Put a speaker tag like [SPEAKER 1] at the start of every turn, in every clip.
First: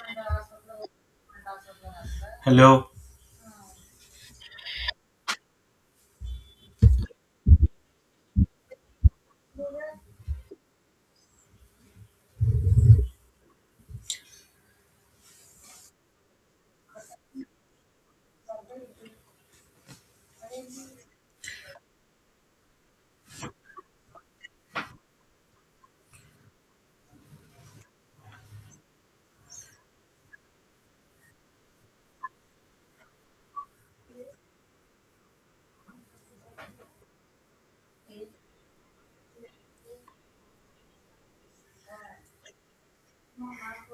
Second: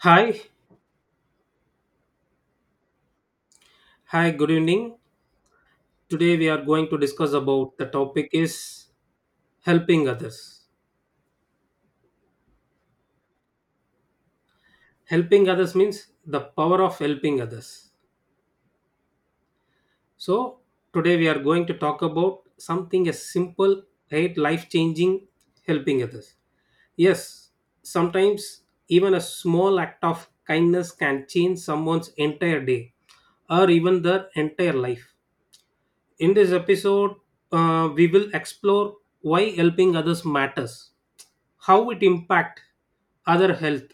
[SPEAKER 1] Hi, hi, good evening. Today we are going to discuss about the topic is helping others. Helping others means the power of helping others. So today we are going to talk about something as simple, right, life-changing, helping others. Yes, sometimes even a small act of kindness can change someone's entire day or even their entire life. In this episode, we will explore why helping others matters, how it impact other health,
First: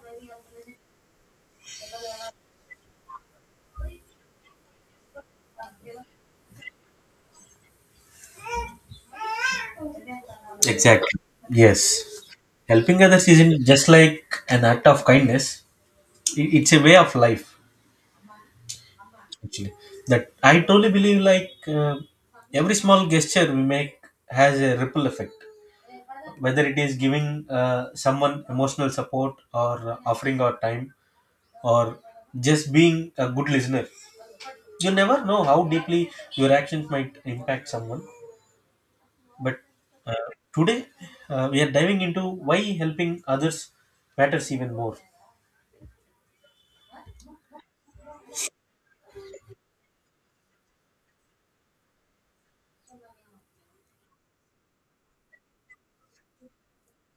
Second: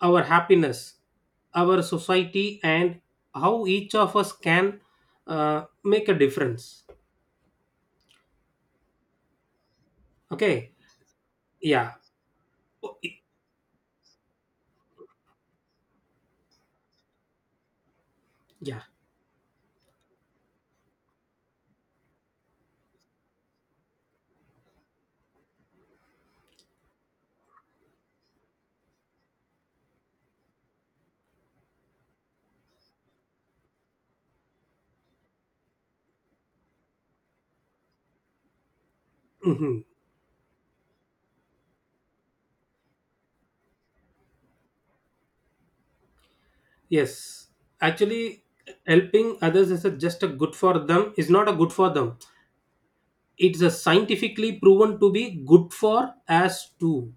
[SPEAKER 1] our happiness, our society, and how each of us can make a difference. Okay,
[SPEAKER 2] Exactly. Yes.
[SPEAKER 1] yeah. Oh,
[SPEAKER 2] Helping others isn't just like an act of kindness. It's a way of life,
[SPEAKER 1] yeah.
[SPEAKER 2] actually. That I totally believe like uh, every small gesture we make has a ripple effect. Whether it is giving someone emotional support or offering our time or just being a good listener. You never know how deeply your actions might impact someone. But
[SPEAKER 1] Mhm.
[SPEAKER 2] uh, today we are diving into why helping others matters even more.
[SPEAKER 1] Yes, actually, helping others is just a good for them is not a good for them, it's a scientifically proven to be good for us too.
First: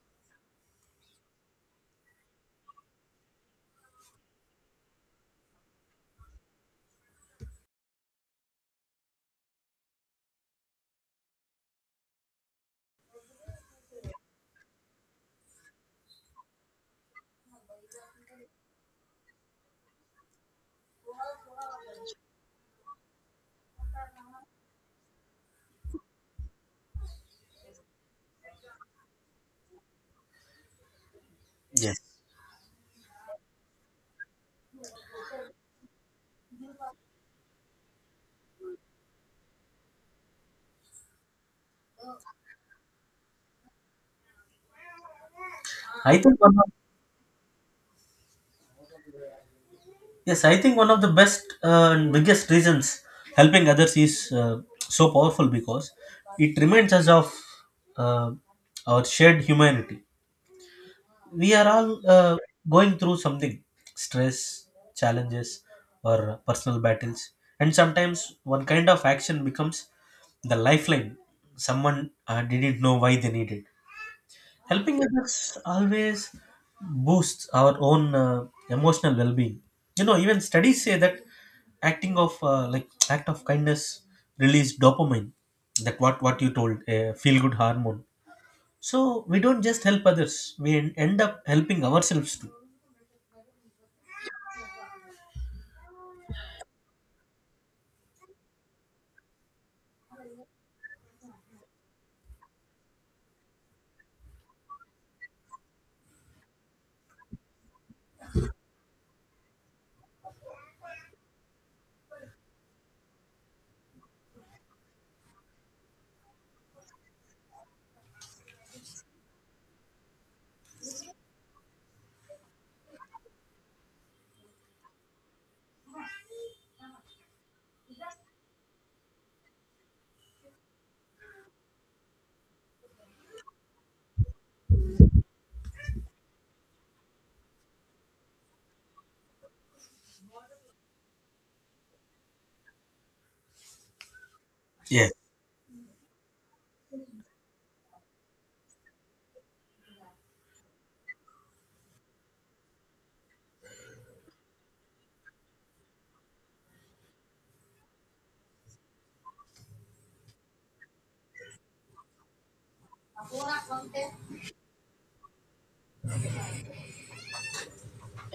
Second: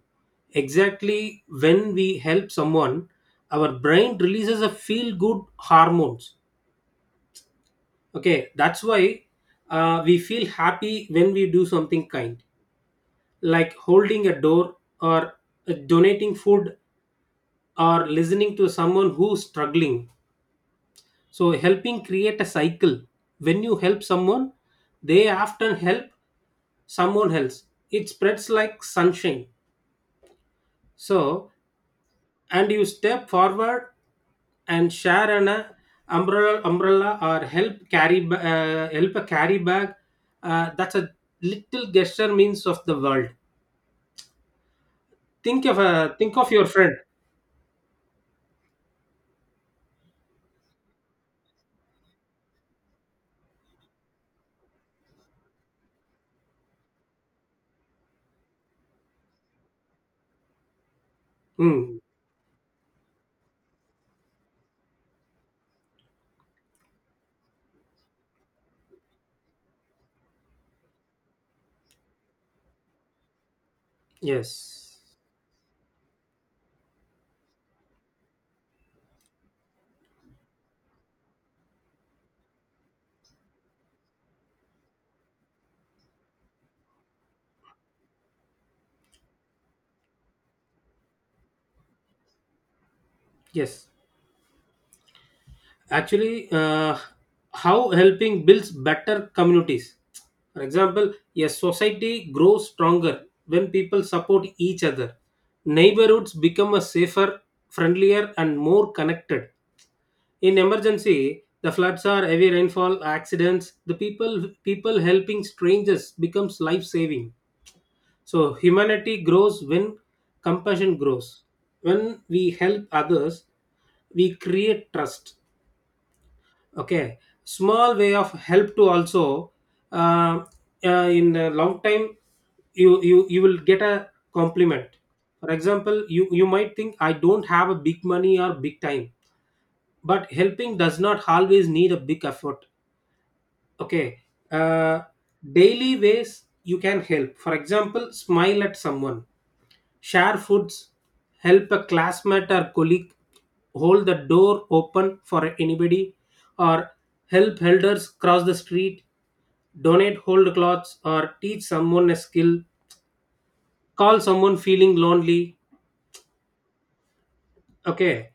[SPEAKER 1] Exactly, when we help someone, our brain releases a feel good hormones. Okay, that's why we feel happy when we do something kind, like holding a door, or donating food, or listening to someone who's struggling. So, helping create a cycle. When you help someone, they often help someone else. It spreads like sunshine. So,
[SPEAKER 2] Yes,
[SPEAKER 1] and you step forward and share an umbrella, umbrella, or help carry help a carry bag. Uh, that's a little gesture means of the world. Think of a
[SPEAKER 2] I
[SPEAKER 1] think
[SPEAKER 2] think
[SPEAKER 1] of
[SPEAKER 2] one
[SPEAKER 1] your
[SPEAKER 2] of,
[SPEAKER 1] friend.
[SPEAKER 2] yes, I think one of the best and biggest reasons helping others is so powerful because it reminds us of uh, our shared humanity. We are all
[SPEAKER 1] Hmm.
[SPEAKER 2] going through something, stress, challenges, or personal battles, and sometimes one kind of action becomes the lifeline someone didn't know why they needed. Helping
[SPEAKER 1] Yes.
[SPEAKER 2] others always boosts our own emotional well-being. You know, even studies say that acting of like act of kindness release dopamine, that what you told, a feel good hormone. So we don't just help others; we end up helping ourselves too.
[SPEAKER 1] Yes, actually, how helping builds better communities. For example, a society grows stronger when people support each other. Neighborhoods become a safer, friendlier, and more connected. In emergency, the floods are heavy rainfall accidents, the people, people helping strangers becomes life saving. So humanity grows when compassion grows. When we help others, we create trust. Okay, small way of help to also, uh, in a long time, you will get a compliment. For example, you might think I don't have a big money or big time, but helping does not always need a big effort. Okay. Uh,
[SPEAKER 2] Yes.
[SPEAKER 1] daily ways you can help: for example, smile at someone, share foods, help a classmate or colleague, hold the door open for anybody, or help elders cross the street, donate old clothes or teach someone a skill, call someone feeling lonely. Okay,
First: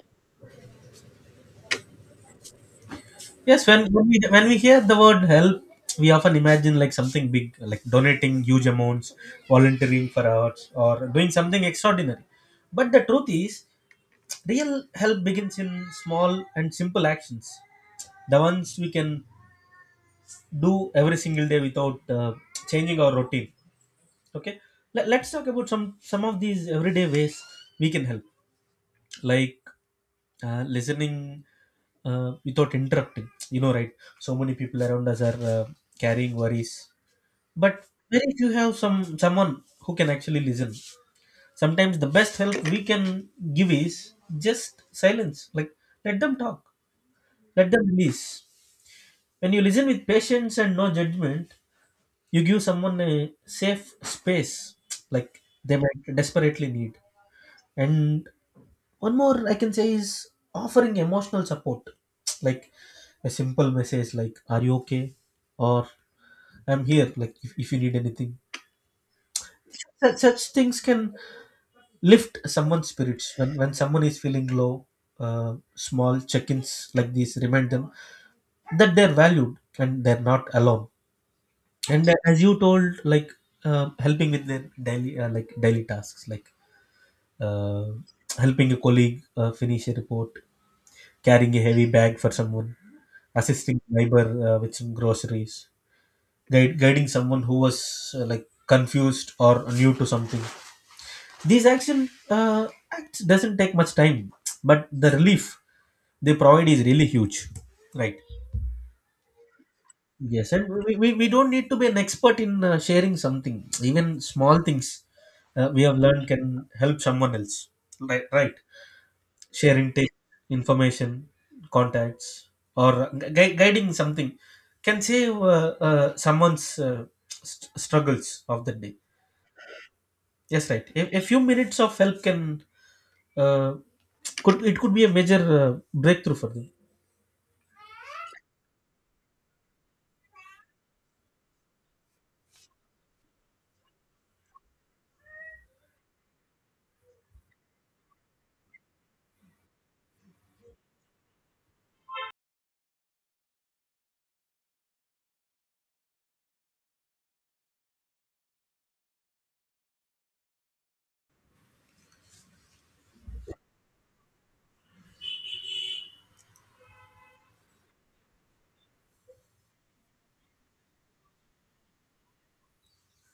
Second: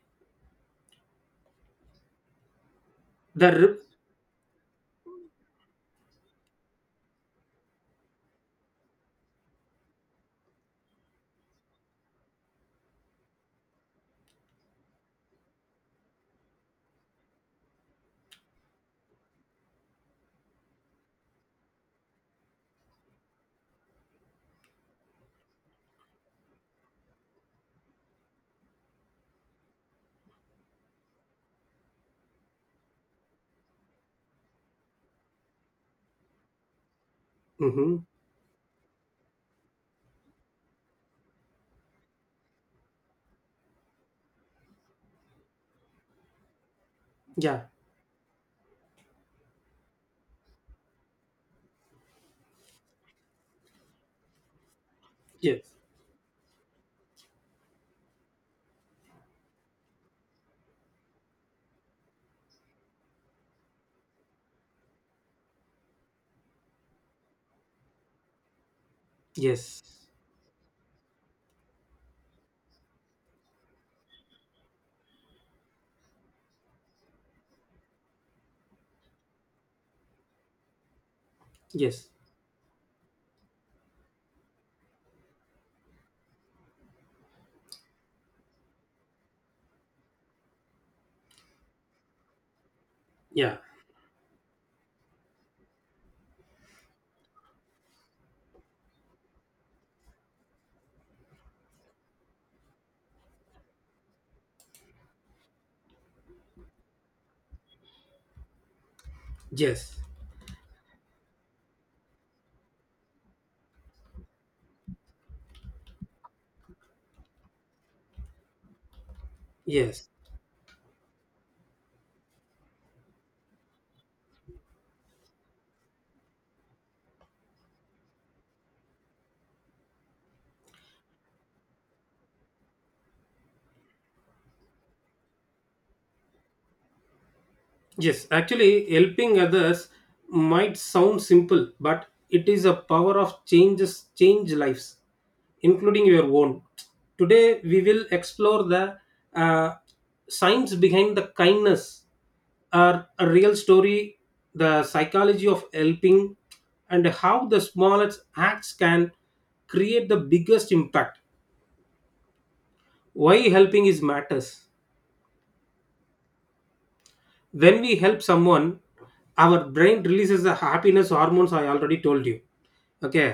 [SPEAKER 1] the
[SPEAKER 2] Yes,
[SPEAKER 1] re-
[SPEAKER 2] when we hear the word help, we often imagine like something big, like donating huge amounts, volunteering for hours, or doing something extraordinary. But the truth is, real help begins in small and simple actions, the ones we can do every single day without changing our routine. Okay, let's talk about some of these everyday ways we can help, like listening without interrupting, you know, right? So many people around us are carrying worries, but
[SPEAKER 1] Mhm.
[SPEAKER 2] very few have someone who can actually listen. Sometimes the best help we can give is just silence, like, let them talk,
[SPEAKER 1] Yeah.
[SPEAKER 2] let them release. When you listen with patience and no judgment, you give someone a safe space like
[SPEAKER 1] Yes.
[SPEAKER 2] they might desperately need. And one more I can say is offering emotional support, like a simple message like, are you okay? Or, I'm here, like if you need anything.
[SPEAKER 1] Yes.
[SPEAKER 2] Such things can lift someone's spirits when someone is feeling low. Small check-ins like these remind them that they're valued and they're not alone.
[SPEAKER 1] Yes.
[SPEAKER 2] And as you told, like helping with their daily like daily tasks like uh, helping a colleague finish a report, carrying a heavy bag for someone,
[SPEAKER 1] Yeah.
[SPEAKER 2] assisting neighbor with some groceries, guiding someone who was like confused or new to something. These action acts doesn't take much time, but the relief they provide is really huge, right?
[SPEAKER 1] Yes.
[SPEAKER 2] Yes, and we don't need to be an expert in sharing something. Even small things we have learned can help someone else, right? Right. Sharing
[SPEAKER 1] Yes,
[SPEAKER 2] tips, information, contacts, or guiding something can save someone's struggles of the day. Yes, right. A few minutes of help can, uh, could, it could be a major breakthrough for them.
[SPEAKER 1] yes. Actually, helping others might sound simple, but it is a power of changes, change lives, including your own. Today, we will explore the uh, science behind the kindness, or a real story, the psychology of helping, and how the smallest acts can create the biggest impact. Why helping is matters. When we help someone, our brain releases the happiness hormones, I already told you. Okay,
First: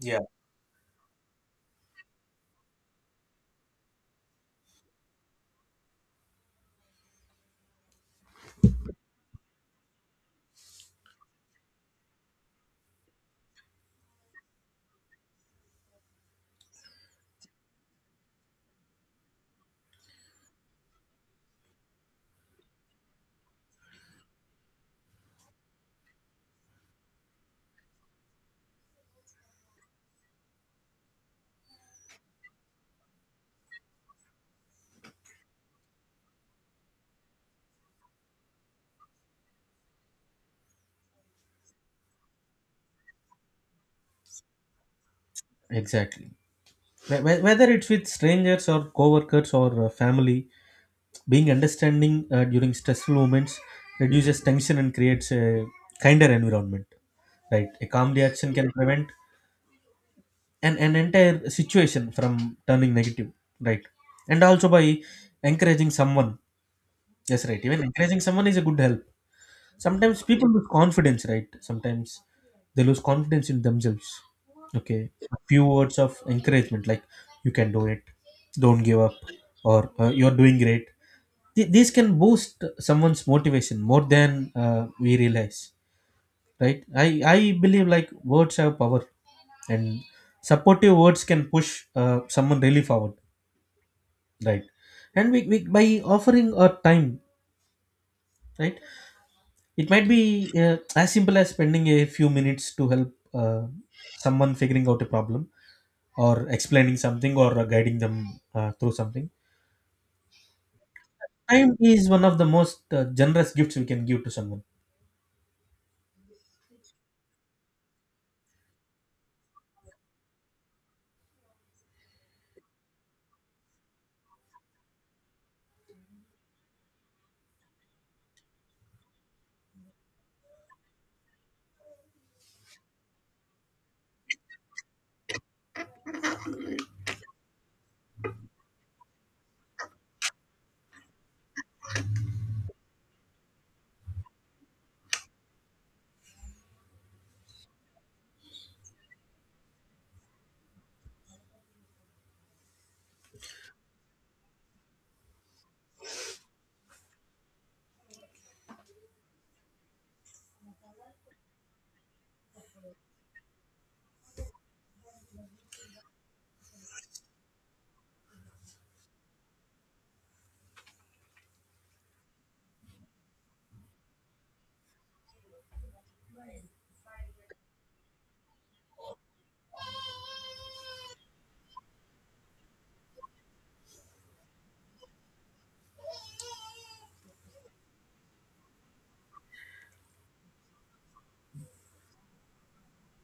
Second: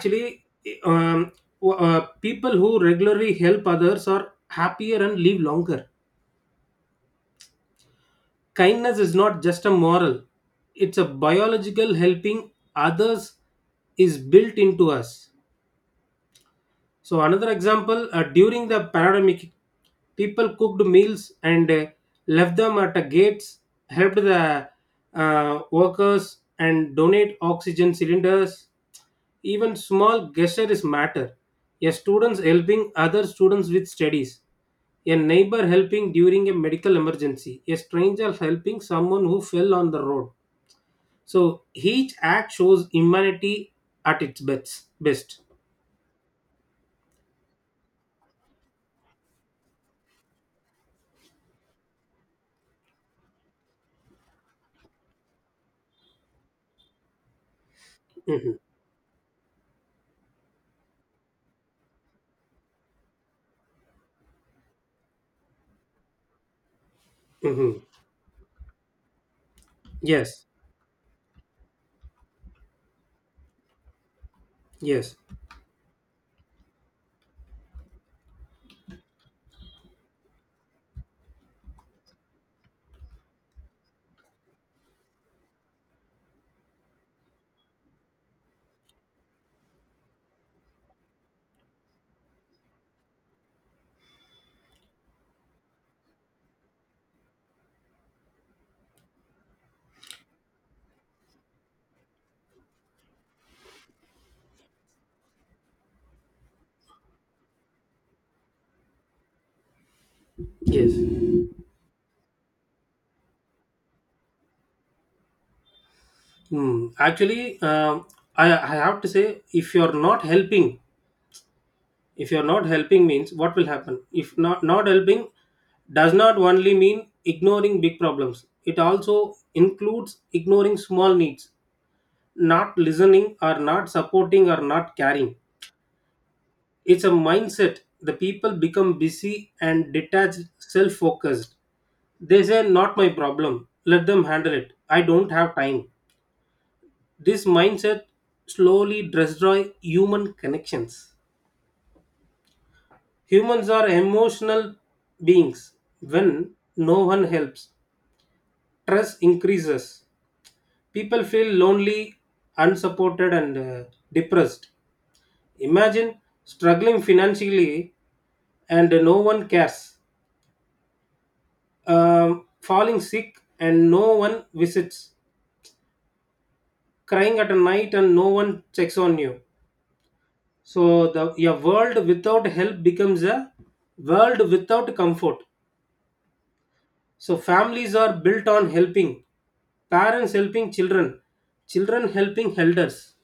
[SPEAKER 2] Yeah.
[SPEAKER 1] um, people who regularly help others are happier and live longer. Kindness is not just a moral, it's a biological, helping others is built into us. So another example, during the pandemic, people cooked meals and left them at the gates, helped the workers, and donate oxygen cylinders. Even small gestures matter. A students helping other students with studies, a neighbor helping during a medical emergency, a stranger helping someone who fell on the road. So each act shows humanity at its best. Best.
[SPEAKER 2] Exactly. Whether it's with strangers or coworkers or family, being understanding during stressful moments reduces tension and creates a kinder environment. Right. A calm reaction
[SPEAKER 1] Mhm.
[SPEAKER 2] can prevent an entire situation from turning negative, right? And also by encouraging someone, yes, right, even
[SPEAKER 1] Mhm.
[SPEAKER 2] encouraging someone is a good help. Sometimes
[SPEAKER 1] Yes.
[SPEAKER 2] people lose confidence, right? Sometimes they lose confidence in themselves. Okay,
[SPEAKER 1] Yes,
[SPEAKER 2] a few words of encouragement like, you can do it, don't give up, or you're doing great. These can boost someone's motivation more than we realize, right? I believe like words have power, and supportive words can push someone really forward, right? And we by offering our time, right, it might be as simple as spending a few minutes to help someone figuring out a problem, or explaining something, or guiding them through something.
[SPEAKER 1] yes.
[SPEAKER 2] Time is one of the most generous gifts we can give to someone.
[SPEAKER 1] Mm. Actually, I have to say, if you're not helping, if you're not helping means what will happen? If not helping does not only mean ignoring big problems. It also includes ignoring small needs, not listening or not supporting or not caring. It's a mindset. The people become busy and detached, self-focused. They say, "Not my problem. Let them handle it. I don't have time." This mindset slowly destroys human connections. Humans are emotional beings. When no one helps, stress increases. People feel lonely, unsupported, and depressed. Imagine struggling financially and no one cares. Falling sick and no one visits. Crying at night and no one checks on you. So the a world without help becomes a world without comfort. So families are built on helping, parents helping children, children helping elders.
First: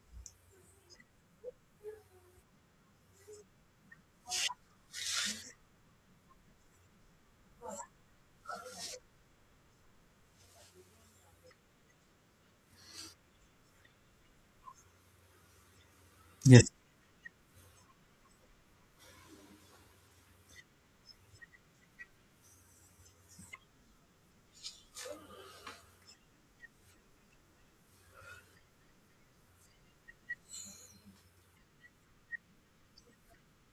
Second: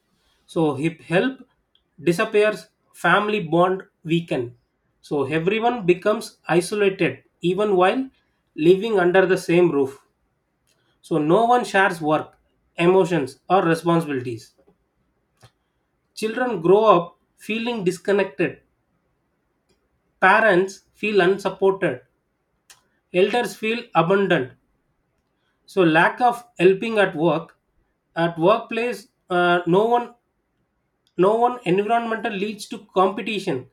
[SPEAKER 1] So if help disappears, family bond weaken. So everyone becomes isolated even while living under the same roof. So no one shares work, emotions or responsibilities. Children
[SPEAKER 2] Yes.
[SPEAKER 1] grow up feeling disconnected. Parents feel unsupported, elders feel abandoned. So lack of helping at work, at workplace, no one environmental leads to competition,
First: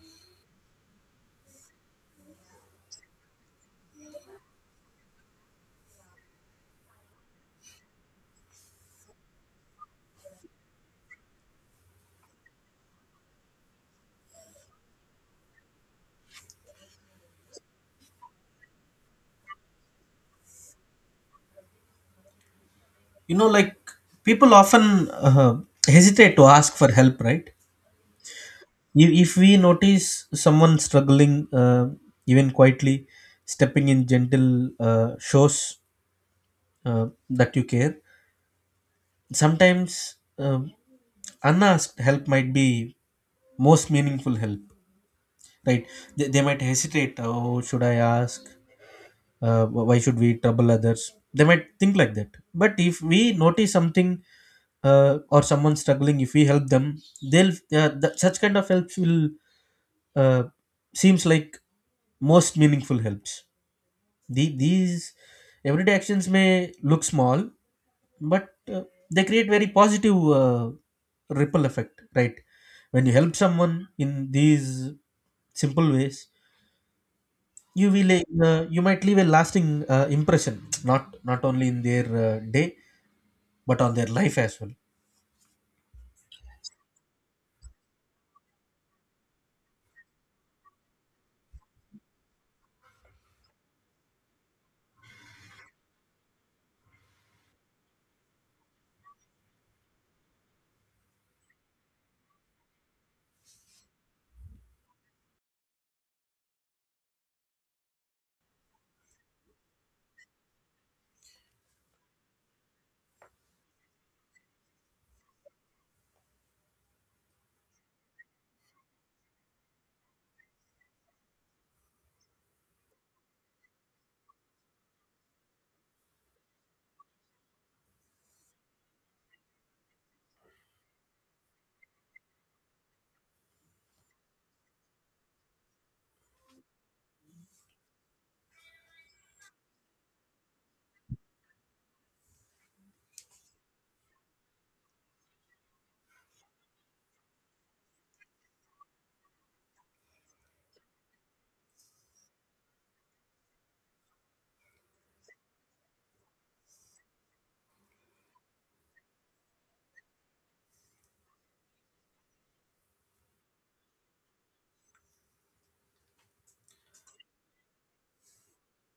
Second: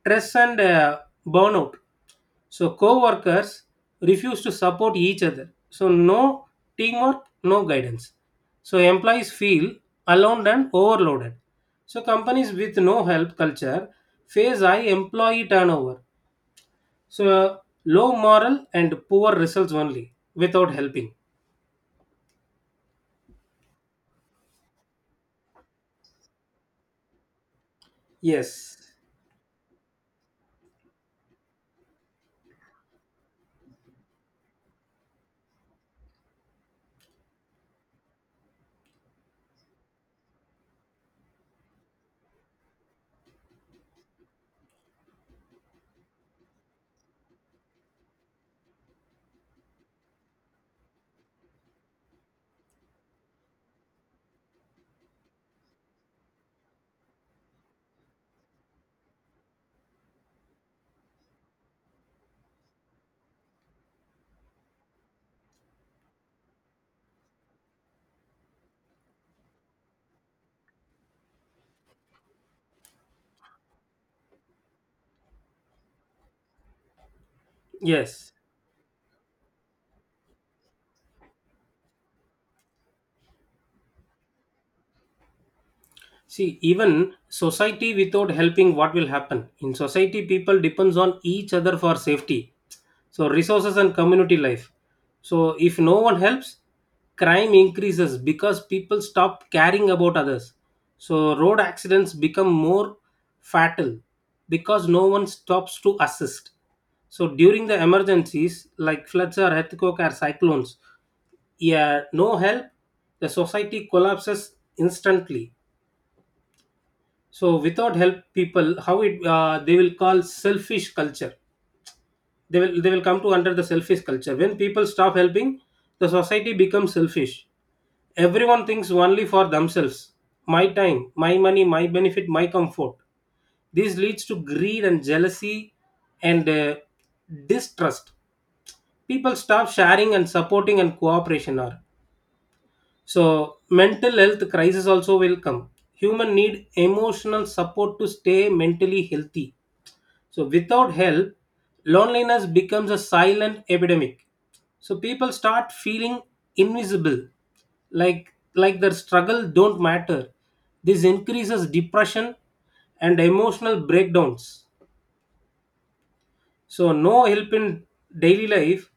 [SPEAKER 1] stress and burnout. So co-workers refuse to support each other. So no teamwork, no guidance. So employees feel alone and overloaded. So companies with no help culture face high employee turnover. So low moral and poor results only without helping.
[SPEAKER 2] You know, like, people often uh, hesitate to ask for help, right?
[SPEAKER 1] Yes.
[SPEAKER 2] If we notice someone struggling, even quietly, stepping in gentle shows that you care. Sometimes unasked help might be most meaningful help, right? They might hesitate. Oh, should I ask? Why should we trouble others, they might think like that. But if we notice something or someone struggling, if we help them, they'll, such kind of helps will uh, seems like most meaningful helps. These everyday actions may look small, but they create very positive ripple effect, right? When you help someone in these simple ways, you will
[SPEAKER 1] Yes.
[SPEAKER 2] you might leave a lasting impression not only in their day but on their life as well.
[SPEAKER 1] See, even society without helping, what will happen? In society, people depends on each other for safety. So resources and community life. So if no one helps, crime increases because people stop caring about others. So road accidents become more fatal because no one stops to assist. So during the emergencies like floods or earthquake or cyclones, yeah, no help, the society collapses instantly. So without help people how it they will call selfish culture, they will come to under the selfish culture. When people stop helping, the society becomes selfish. Everyone thinks only for themselves: my time, my money, my benefit, my comfort. This leads to greed and jealousy and distrust. People stop sharing and supporting and cooperation are. So mental health crisis also will come. Human need emotional support to stay mentally healthy. So without help, loneliness becomes a silent epidemic. So people start feeling invisible, like their struggle don't matter. This increases depression and emotional breakdowns. So no help in daily life.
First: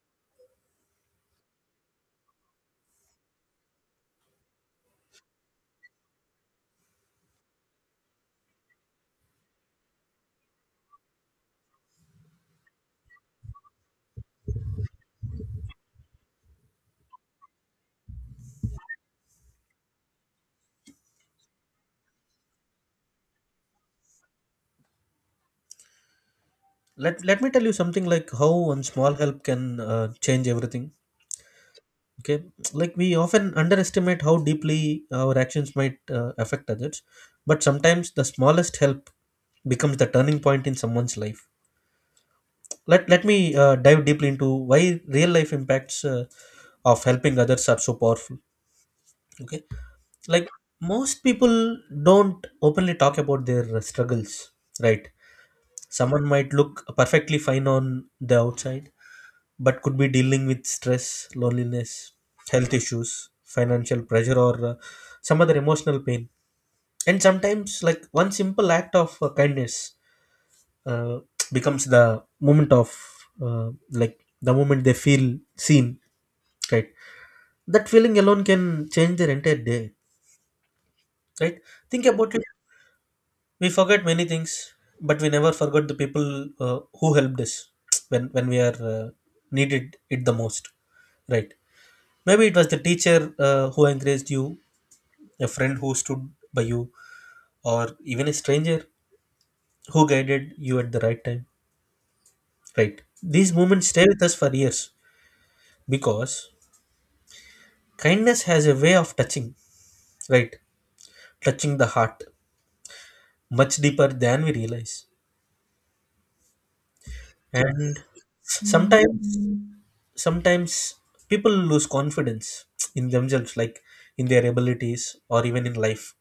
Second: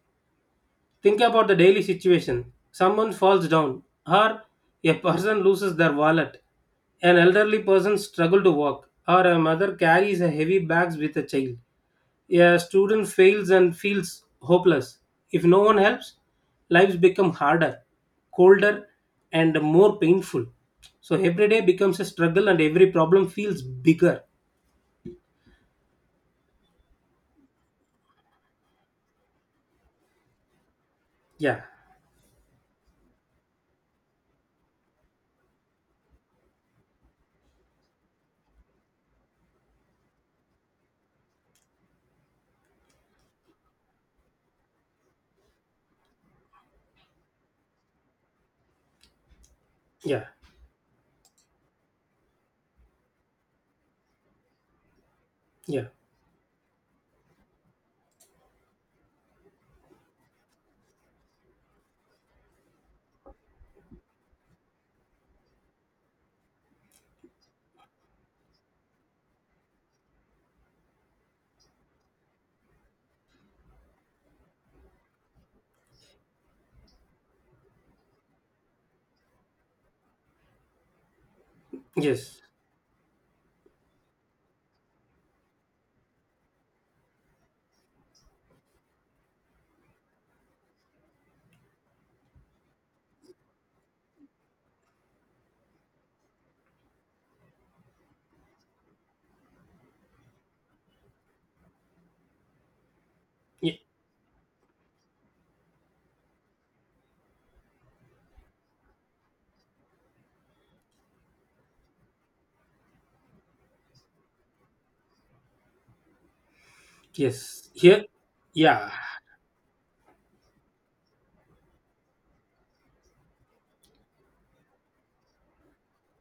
[SPEAKER 1] Think about the daily situation. Someone falls down, or a person loses their wallet, an elderly person struggles to walk, or a mother carries a heavy bags with a child. A student fails and feels hopeless. If no one helps, lives become harder, colder, and more painful. So every day becomes a struggle and every problem feels bigger.
[SPEAKER 2] Let me tell you something, like how one small help can change everything.
[SPEAKER 1] Yeah,
[SPEAKER 2] Okay, like, we often underestimate how deeply our actions might affect others, but sometimes the smallest help becomes the turning point in someone's life. Let me dive deeply into why real life impacts of helping others are so powerful. Okay,
[SPEAKER 1] yeah,
[SPEAKER 2] like, most people don't openly talk about their struggles, right?
[SPEAKER 1] yeah,
[SPEAKER 2] Someone might look perfectly fine on the outside but could be dealing with stress, loneliness, health issues, financial pressure, or some other emotional pain. And sometimes like one simple act of kindness uh, becomes the moment of like the moment they feel seen, right? That feeling alone can change their entire day, right? think about
[SPEAKER 1] yes.
[SPEAKER 2] We forget many things, but we never forgot the people who helped us when we are needed it the most. Right? Maybe it was the teacher who encouraged you, a friend who stood by you, or even a stranger who guided you at the right time. Right? These
[SPEAKER 1] Ye-
[SPEAKER 2] moments stay with us for years because kindness has a way of touching. Right? Touching the heart much deeper than we realize,
[SPEAKER 1] yes,
[SPEAKER 2] and
[SPEAKER 1] here, yeah,
[SPEAKER 2] sometimes sometimes people lose confidence in themselves, like in their abilities or even in life.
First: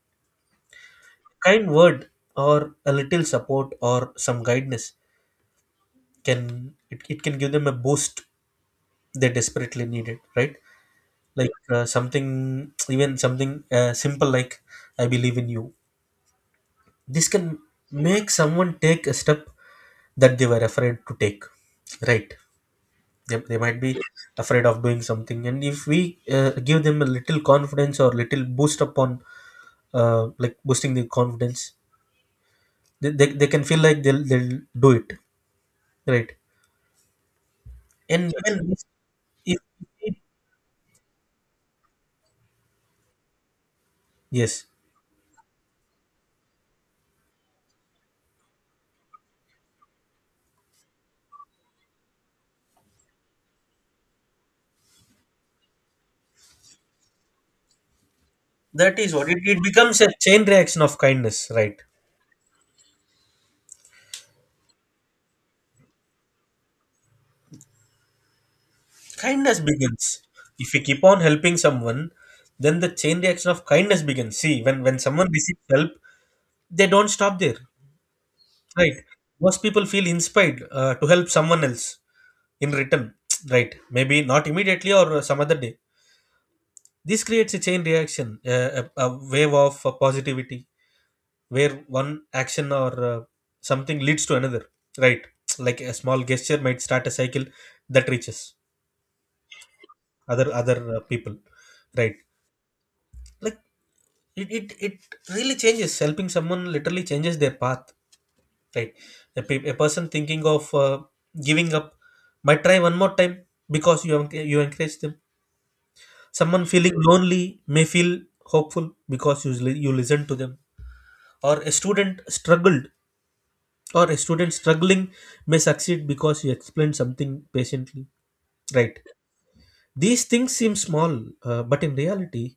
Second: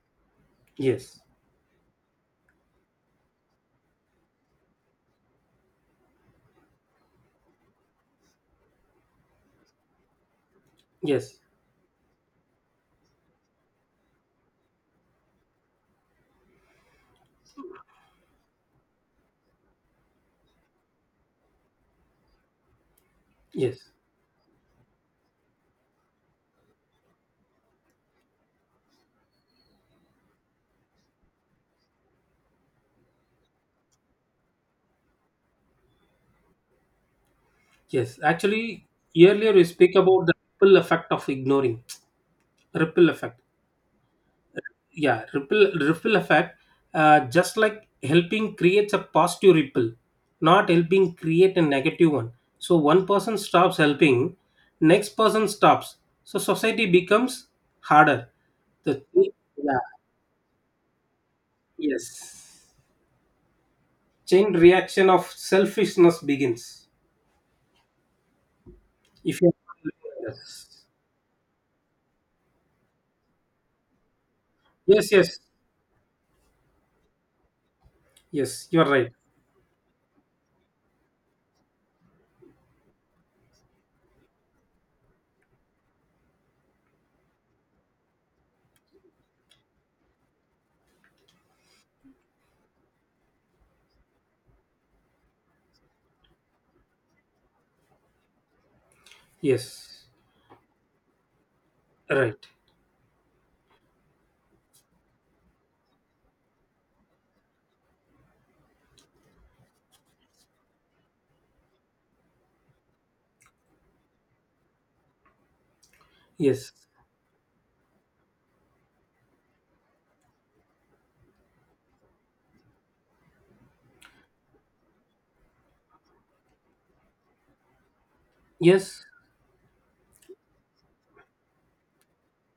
[SPEAKER 1] yes,
[SPEAKER 2] Kind word or a little support or some guidance can, it can give them a boost they desperately needed, right?
[SPEAKER 1] yes.
[SPEAKER 2] Like something simple like, I believe in you. This can make someone take a step that they were afraid to take, right? They might
[SPEAKER 1] Yes,
[SPEAKER 2] be afraid of doing something, and if we give them a little confidence or little boost upon like boosting the confidence, they can feel like they'll do it, right?
[SPEAKER 1] yes.
[SPEAKER 2] and even
[SPEAKER 1] Actually, earlier
[SPEAKER 2] if
[SPEAKER 1] we speak about the ripple effect of ignoring. Ripple effect.
[SPEAKER 2] Yes,
[SPEAKER 1] Yeah, ripple effect. Just like helping creates a positive ripple, not helping create a negative one. So one person stops helping, next person stops. So society becomes harder.
[SPEAKER 2] that
[SPEAKER 1] The
[SPEAKER 2] is what, it
[SPEAKER 1] yeah,
[SPEAKER 2] becomes a chain reaction of kindness, right?
[SPEAKER 1] yes. Chain reaction of selfishness begins. If you
[SPEAKER 2] Kindness begins. If we
[SPEAKER 1] yes,
[SPEAKER 2] keep on helping someone, then the chain reaction of kindness begins. See, when
[SPEAKER 1] yes,
[SPEAKER 2] someone
[SPEAKER 1] yes,
[SPEAKER 2] receives help, they don't stop there,
[SPEAKER 1] yes. You are
[SPEAKER 2] right?
[SPEAKER 1] right.
[SPEAKER 2] Most people feel inspired to help someone else in return, right? Maybe not immediately or some other day. This creates a chain reaction, a wave of positivity where one action or something leads to another, right? Like a small gesture might start a cycle that reaches
[SPEAKER 1] Yes.
[SPEAKER 2] other people, right?
[SPEAKER 1] Right.
[SPEAKER 2] Like, it really changes. Helping someone literally changes their path, right? A person thinking of giving up might try one more time because you you encourage them. Someone
[SPEAKER 1] Yes.
[SPEAKER 2] feeling lonely may feel hopeful because you, you listen to them. Or a student struggling may succeed because you explain something patiently. Right.
[SPEAKER 1] Yes.
[SPEAKER 2] These things seem small, but in reality,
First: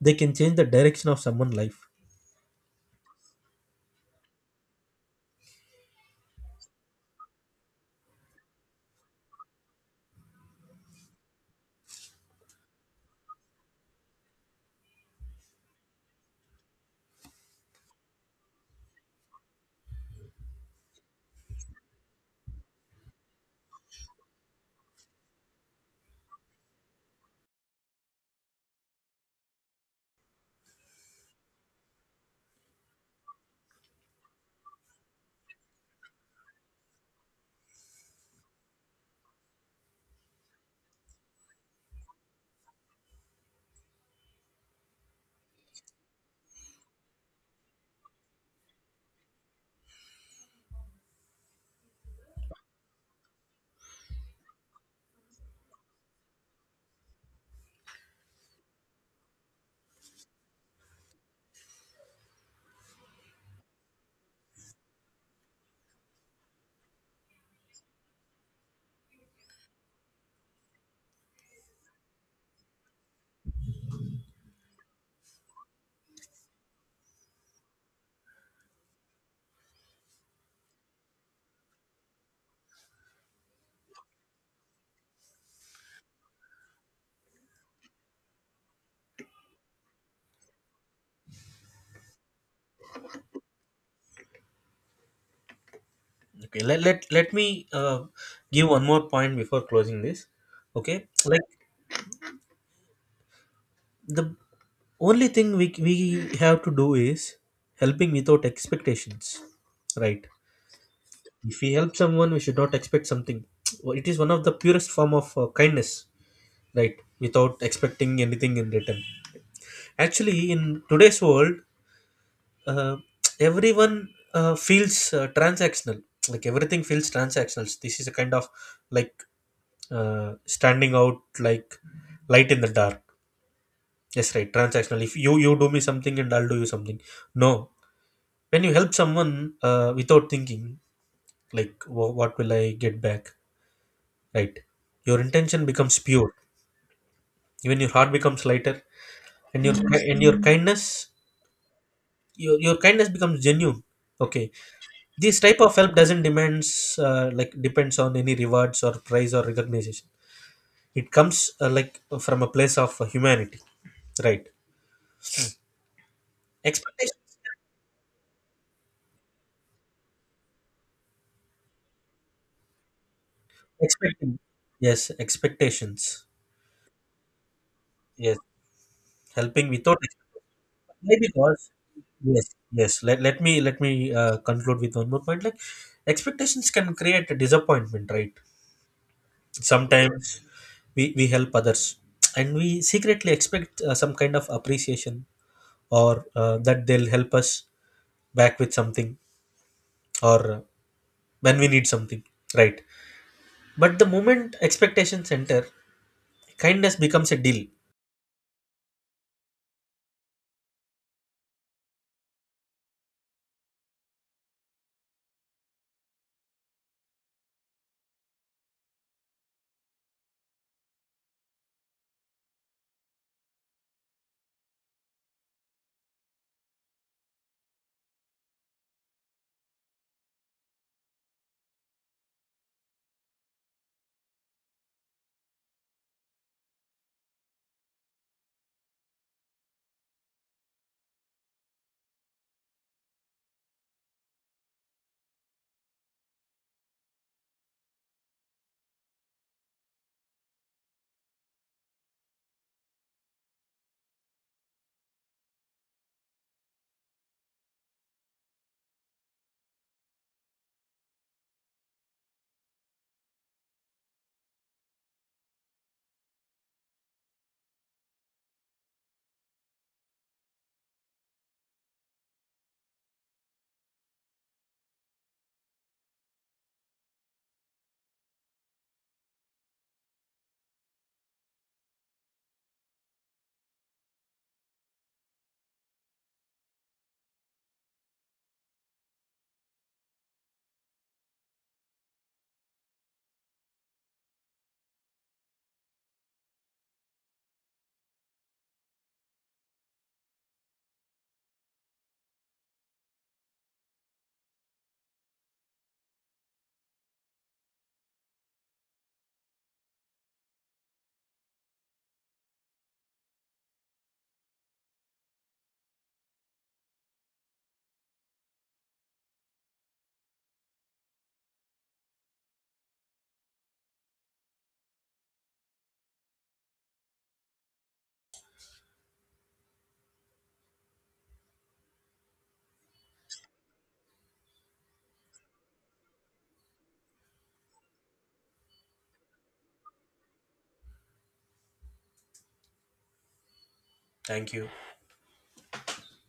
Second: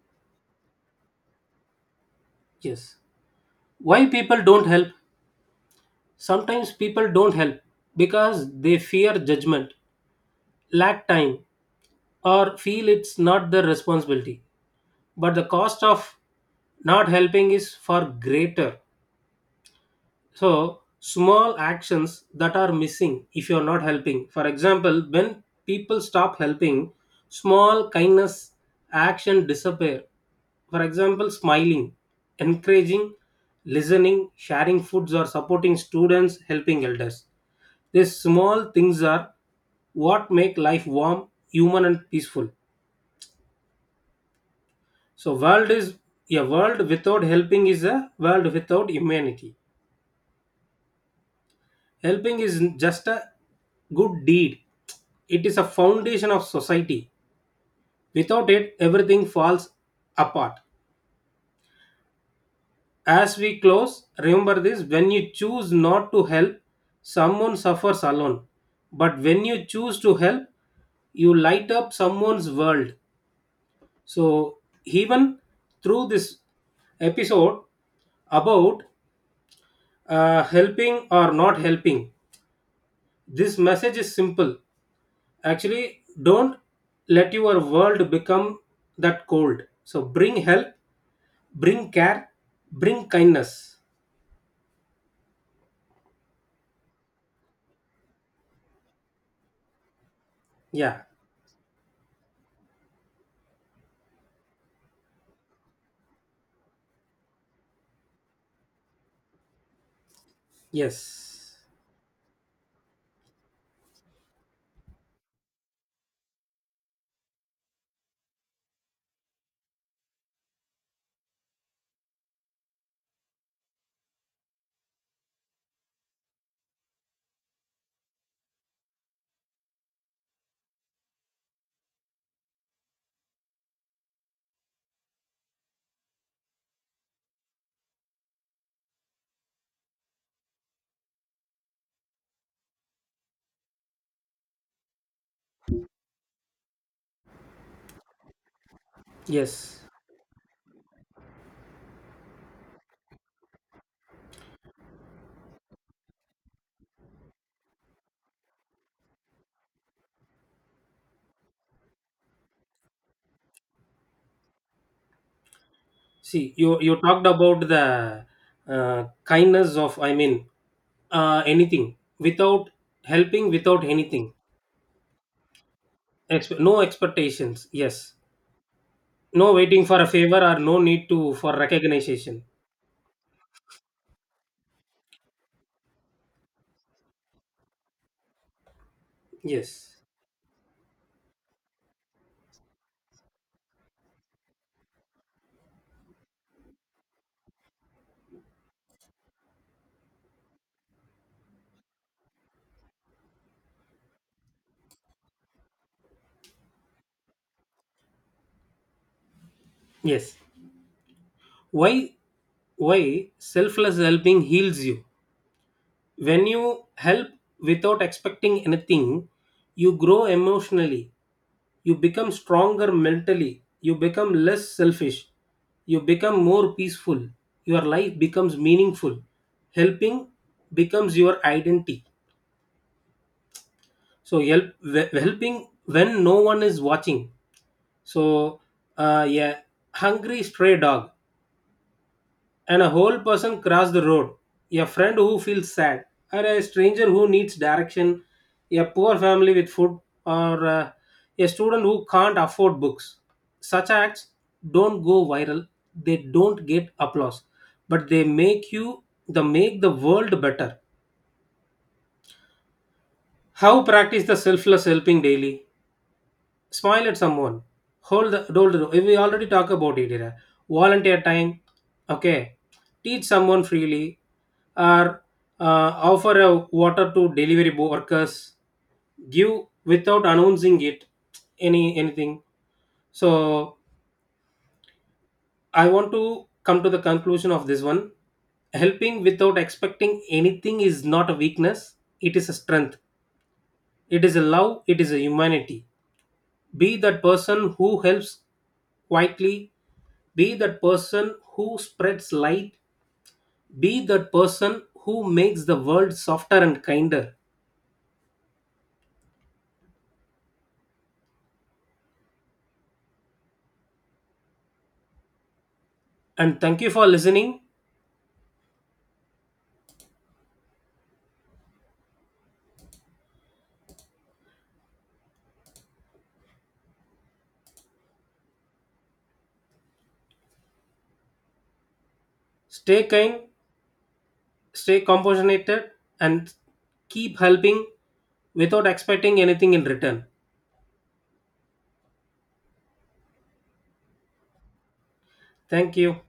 [SPEAKER 2] they can change the direction of someone's life.
[SPEAKER 1] Yes. Why people don't help? Sometimes people don't help because they fear judgment, lack time, or feel it's not their responsibility. But the cost of not helping is far greater. So, small actions that are missing if you're not helping. For example, when people stop helping, small kindness action disappear. For example, smiling, encouraging, listening, sharing foods or supporting students, helping elders. These small things are what make life warm, human and peaceful. So world is a world without helping is a world without humanity. Helping is just a good deed, it is a foundation of society. Without it, everything falls apart. As we close, remember this: when you choose not to help, someone suffers alone. But when you choose to help, you light up someone's world. So, even through this episode about helping or not helping, this message is simple. Actually, don't let your world become that cold. So bring help, bring care, bring kindness.
[SPEAKER 2] Okay, let me give one more point before closing this.
[SPEAKER 1] Yeah.
[SPEAKER 2] Okay, like, the only thing we have to do is helping without expectations, right?
[SPEAKER 1] Yes.
[SPEAKER 2] If we help someone, we should not expect something. It is one of the purest form of kindness, right? Without expecting anything in return. Actually, in today's world, uh, everyone feels transactional, like everything feels transactional. This is a kind of, like, standing out like light in the dark. Yes, right, transactional, if you, you do me something and I'll do you something. No. When you help someone without thinking like, what will I get back, right, your intention becomes pure, even your heart becomes lighter, and
[SPEAKER 1] Yes.
[SPEAKER 2] your, kindness your kindness becomes genuine. Okay, this type of help doesn't demands, like depends on any rewards or prize or recognition. It comes, like from a place of humanity, right?
[SPEAKER 1] See, you talked
[SPEAKER 2] Expectations,
[SPEAKER 1] about the kindness of, I mean, anything without, helping without anything.
[SPEAKER 2] expecting, yes, expectations,
[SPEAKER 1] No expectations. Yes.
[SPEAKER 2] yes,
[SPEAKER 1] No
[SPEAKER 2] helping
[SPEAKER 1] waiting
[SPEAKER 2] without
[SPEAKER 1] for a favor
[SPEAKER 2] expectations.
[SPEAKER 1] or no need
[SPEAKER 2] Why?
[SPEAKER 1] to for
[SPEAKER 2] Because,
[SPEAKER 1] recognition.
[SPEAKER 2] yes, yes, let me conclude with one more point, like, expectations can create a disappointment, right?
[SPEAKER 1] Yes.
[SPEAKER 2] Sometimes we help others, and we secretly expect some kind of appreciation or that they'll help us back with something, or when we need something, right? But the moment expectations enter, kindness becomes a deal.
[SPEAKER 1] Yes. Why why selfless helping heals you? When you help without expecting anything, you grow emotionally, you become stronger mentally, you become less selfish, you become more peaceful, your life becomes meaningful, helping becomes your identity. So help helping when no one is watching. So, yeah, hungry stray dog and a whole person cross the road, a friend who feels sad, or a stranger who needs direction, a poor family with food, or a student who can't afford books. Such acts don't go viral, they don't get applause, but they make the world better. How practice the selfless helping daily? Smile at someone. Hold the door. If we already talk about it here. Volunteer time. Okay. Teach someone freely, or offer a water to delivery workers. Give without announcing it, anything. So I want to come to the conclusion of this one. Helping without expecting anything is not a weakness. It is a strength. It is a love. It is a humanity. Be that person who helps quietly. Be that person who spreads light. Be that person who makes the world softer and kinder. And thank you for listening. Stay kind, stay compassionate, and keep helping without expecting anything in return.
[SPEAKER 2] Thank you.
[SPEAKER 1] Thank you.